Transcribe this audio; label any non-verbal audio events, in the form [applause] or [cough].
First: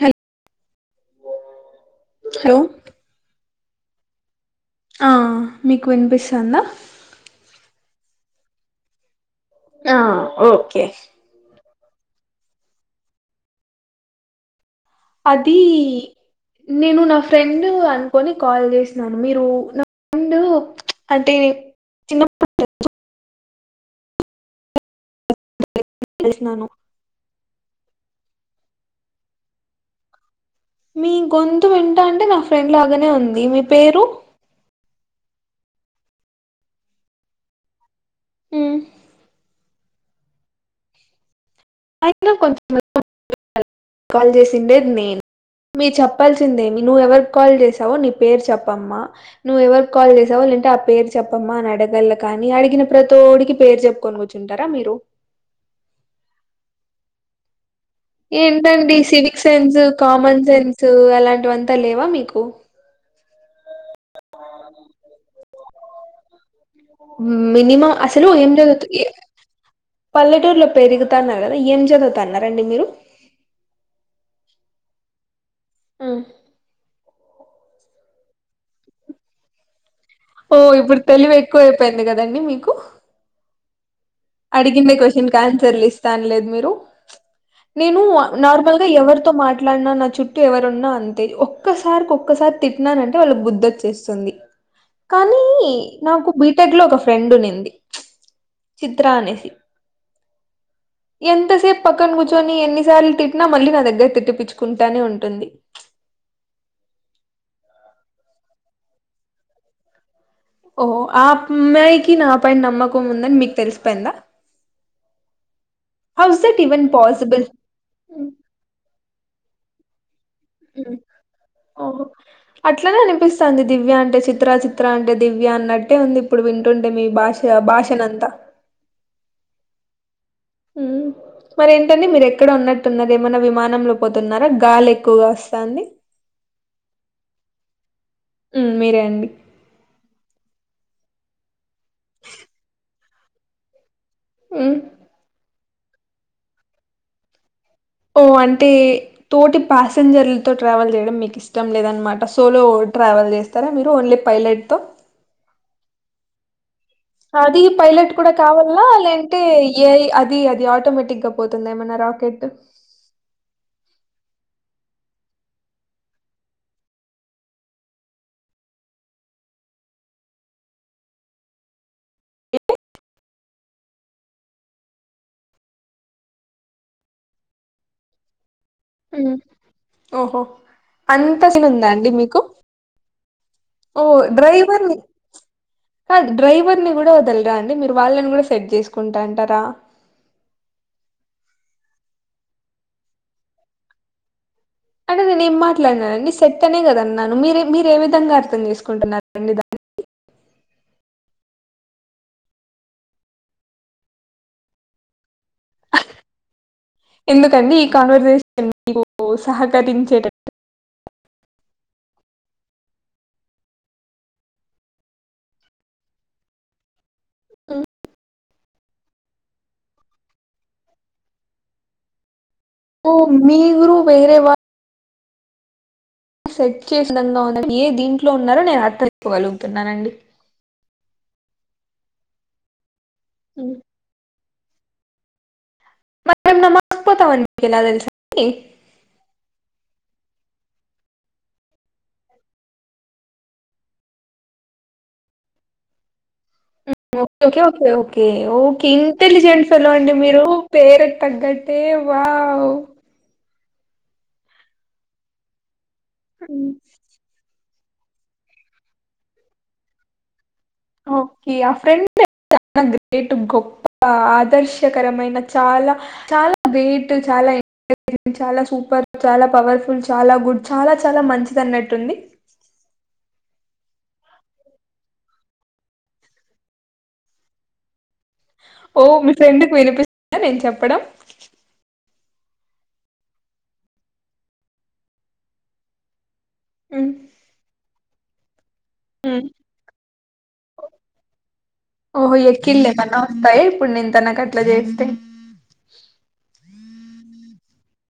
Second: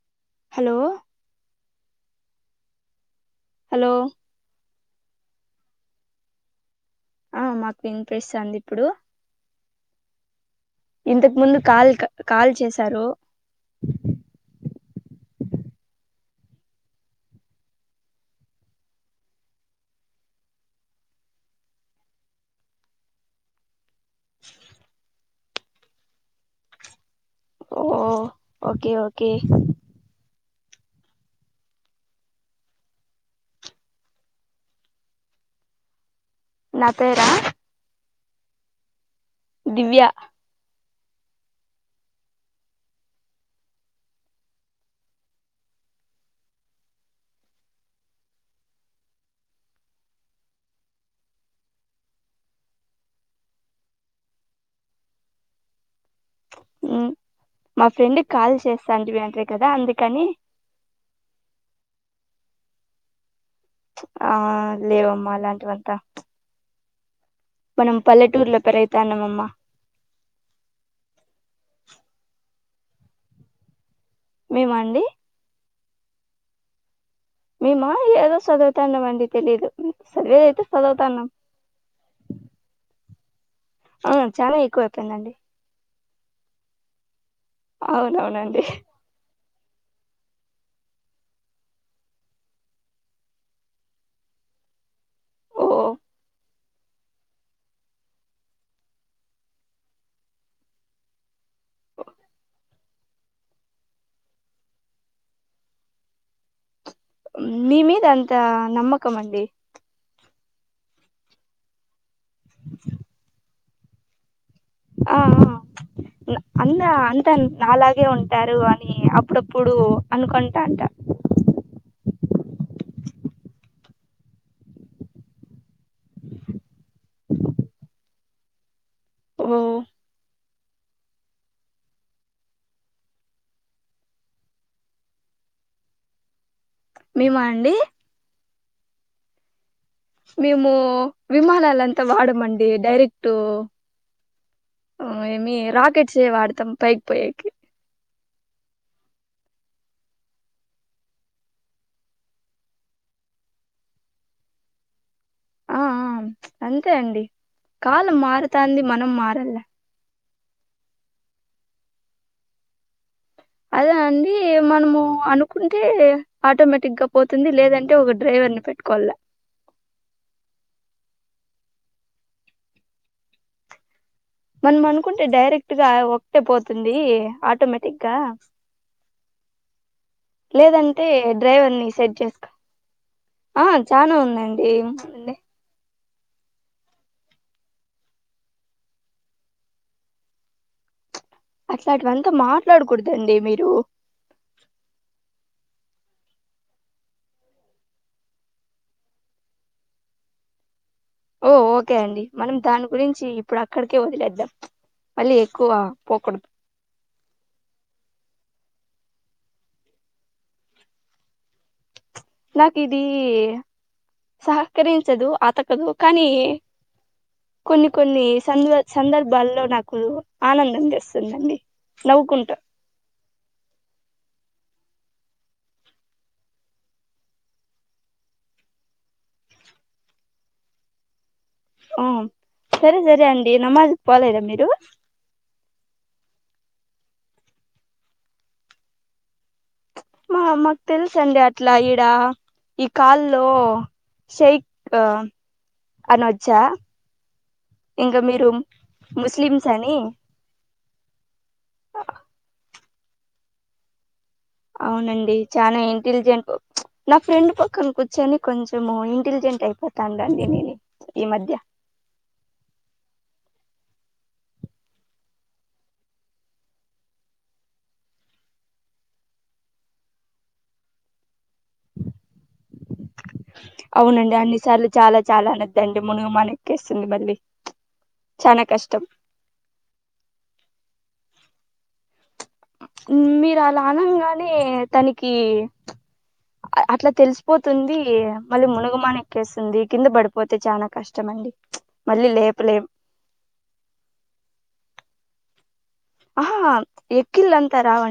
hello hello hello hello ఆ మీకు వినిపిస్తుందా ఆ మాకు వినిపిస్తుంది ఇప్పుడు ఆహ్ ఓకే ఇంతకు ముందు కాల్ కాల్ చేసారు అదీ నేను నా ఫ్రెండ్ అనుకొని కాల్ చేసినను మీరు నా డు అంటే చిన్న చేసినను [unintelligible] ఒకే ఒకే మీ గొంతు వింటంటే నా ఫ్రెండ్ లాగానే ఉంది మీ పేరు నా పేరా హమ్ దివ్య అయినా కొంచ కాల్ చేసిందే నేను మీరు చెప్పాల్సిందే మినుఎవర్ కాల్ చేసావో నీ పేరు చెప్పమ్మా నువ్వు ఎవరి కాల్ చేసావో లెంటే ఆ పేరు చెప్పమ్మా అని అడగల కాని అడిగిన ప్రతోడికి పేరు చెప్పుకొని కూర్చుంటారా మీరు హమ్ ఏంటండి సివిక్ కదా సెన్స్ సు అందుకని కామన్ సెన్స్ సు అలాంటివంతా లేవా మీకు ఆ లేవమ్మా అలాంటివంతా మినిమం మనం అసలు ఏం పల్లెటూరులో జరూగుత్ ఎ పెరుగుతాన్నామమ్మా పల్లెటూరులో పెరుగుతాన్న కదా ఏం చదువుతున్నారు అన్నారండి మీరు మండి హమ్ మీమా ఏదో సదువుతున్నామండి తెలీదు చదివేదైతే ఓఇప్పుడు చదువుతాన్నాం తెలివి ఎక్కువ అయిపోయింది కదండీ మీకు ఆ చాలా ఎక్కువ అడిగిన్నె అయిపోయిందండి క్యూస్షన్లకు ఆన్సర్లిస్ కాన్లే మీరు నేను అవునవునండి నార్మల్ గా ఎవరితో మాట్ నన్ను నా చుట్టూ ఎవరున్నా అంతే ఒక్కసారి ఒక్కసారి తిట్టినానంటే వాళ్లకి బుద్ధొచ్చేస్తుంది కానీ ఓ నాకు బీటెక్ లో ఒక ఫ్రెండ్ ఉనింది చిత్రనేసి ఎంతసేపు పక్కన కూర్చుని ఎన్ని రాల్ తిట్టినా మళ్ళీ నా దగ్గర తిట్టి పచ్చుకుంటానే ఉంటుంది మీ మీద అంత నమ్మకం అండి ఓహో ఆ అమ్మాయికి నాపైన నమ్మకం ఉందని మీకు తెలిసిపోయిందా ఆ ఆ హౌస్ దట్ అన్న ఈవెన్ అంతా పాసిబుల్ నాలాగే ఉంటారు అని అప్ ప్పుడప్పుడు అనుకుంటాంట ఓహో అట్లనే అనిపిస్తాంది దివ్య అంటే చిత్ర చిత్ర అంటే దివ్య అన్నట్టే ఉంది ఇప్పుడు వింటుంటే మీ భాష భాష నంత ఉమ్ హమ్ మరే ఏంటండి మీరు ఎక్కడ ఉన్నట్టున్నారు ఏమన్నా విమానంలో పోతున్నారా గాలి ఎక్కువగా వస్తాది మేమండి హమ్ మీ రే అండి మే ము విమానాలంతా వాడమండి డైరెక్ట్ మ్మ్ హు మేము రాకెట్సే వాడతాం పైకి పోయేకి ఓ అంటే తోటి ప్యాసెంజర్లతో ట్రావెల్ చేయడం మీకు ఇష్టం లేదనమాట సోలో పోవటం ట్రావెల్ చేస్తారా మీరు ఓన్లీ పైలట్ తో ఆ ఆ అంతే అండి అది పైలట్ కాలం కూడా మారుతాంది కావాలా మనం లేంటే మారల్ల ఏ ఐ అది అది ఆటోమేటిక్ గా పోతుందా ఏమన్నా రాకెట్ అవునండి మనము అనుకుంటే ఆటోమేటిక్ గా పోతుంది లేదంటే ఒక డ్రైవర్ పెళ్లికెట్టుకోళ్ల మనం అనుకుంటే డైరెక్టగా ఒకటే పోతుంది ఆటోమేటికగా మ్మ్ ఓహో లేదంటే అంత సీన్ డ్రైవర్ ని ఉందా అండి సెట్ మీకు చేసుకో ఆ చానా ఉందండి కాద్ డ్రైవర్ ని కూడా వదలరా అండి మీరు వాళ్ళని కూడా సెట్ చేసుకుంటా ఉంటారా ఇట్లాంటివి అంతా మాట్లాడకూడదండి మీరు [unintelligible] నే ఏం మాట్లాడినానండి సెట్ అనే కదా అన్నాను మీరే మీరు ఏ విధంగా అర్థం చేసుకుంటున్నారండి దాన్ని [inaudible] ఓ ఓకే అండి మనం దాని గురించి ఇప్పుడు అక్కడికే వదిలేద్దాం మళ్ళీ ఎక్కువ పోకూడదు ఎందుకండి ఈ కన్వర్సేషన్ మీకు సహకరించట నాకీది సహకరించదు అతకదు కానీ కొన్ని కొన్ని సంద సందర్భాల్లో నాకు ఆనందం తెస్తుందండి నవ్వుకుంటా ఓ మీగురు వేరే వా సెట్ చే ఏ దీంట్లో ఉన్నారో నేను అర్థకోగలుగుతున్నానండి [inaudible] ఆ సరే సరే అండి నమాజ్ కీ పోలేదా మీరు మరి మీరు నమాజ్ కి పోతారనుకున్న తెలుసాండీ మా మాకు తెలుసండి అట్లా ఈడా ఈ కాల్లో శైక్ అన ఓకే ఓకే మీరు ఓకే ముస్లిమ్స్ ఇంటెలిజెంట్స్ ఫెలో అని అండి మీరు పేరుకు తగ్గటే వావ్ అవునండి చానా ఇంటెలిజెంట్ నా ఫ్రెండ్ పక్కన కూర్చొని కొంచెం ఇంటెలిజెంట్ అయిపోతాండండి నేను ఈ మధ్య ఓకే ఆ ఫ్రెండ్ పేరు చెప్పండి గ్రేట్ ఆదర్శకరమైన చాలా చాలా గేట్ చాలా చాలా సూపర్ చాలా పవర్ఫుల్ చాలా గుడ్ చాలా చాలా మంచిది అన్నట్టు ఉంది [inaudible] అవునండి అన్ని సార్లు చాలా చాలా అనద్దండి మునుగు మన ఎక్కేస్తుంది మళ్ళీ చానా కష్టం ఓ మీ ఫ్రెండ్కి వినిపిస్తుందా నేను చెప్పడం మీరు అలా అనంగానే తనకి అట్లా ఉమ్, తెలిసిపో తుంది మళ్ళీ మునుగుమాన ఉమ్, ఎక్కేస్తుంది కింద పడిపోతే చాలా కష్టం అండి మళ్ళీ ఓహో లేపలేం ఎక్కిన్లే మన్నా వస్తాయి ప నేన్నా కట్లా చేస్తే ఆహ ఎకిల్ అంత రావ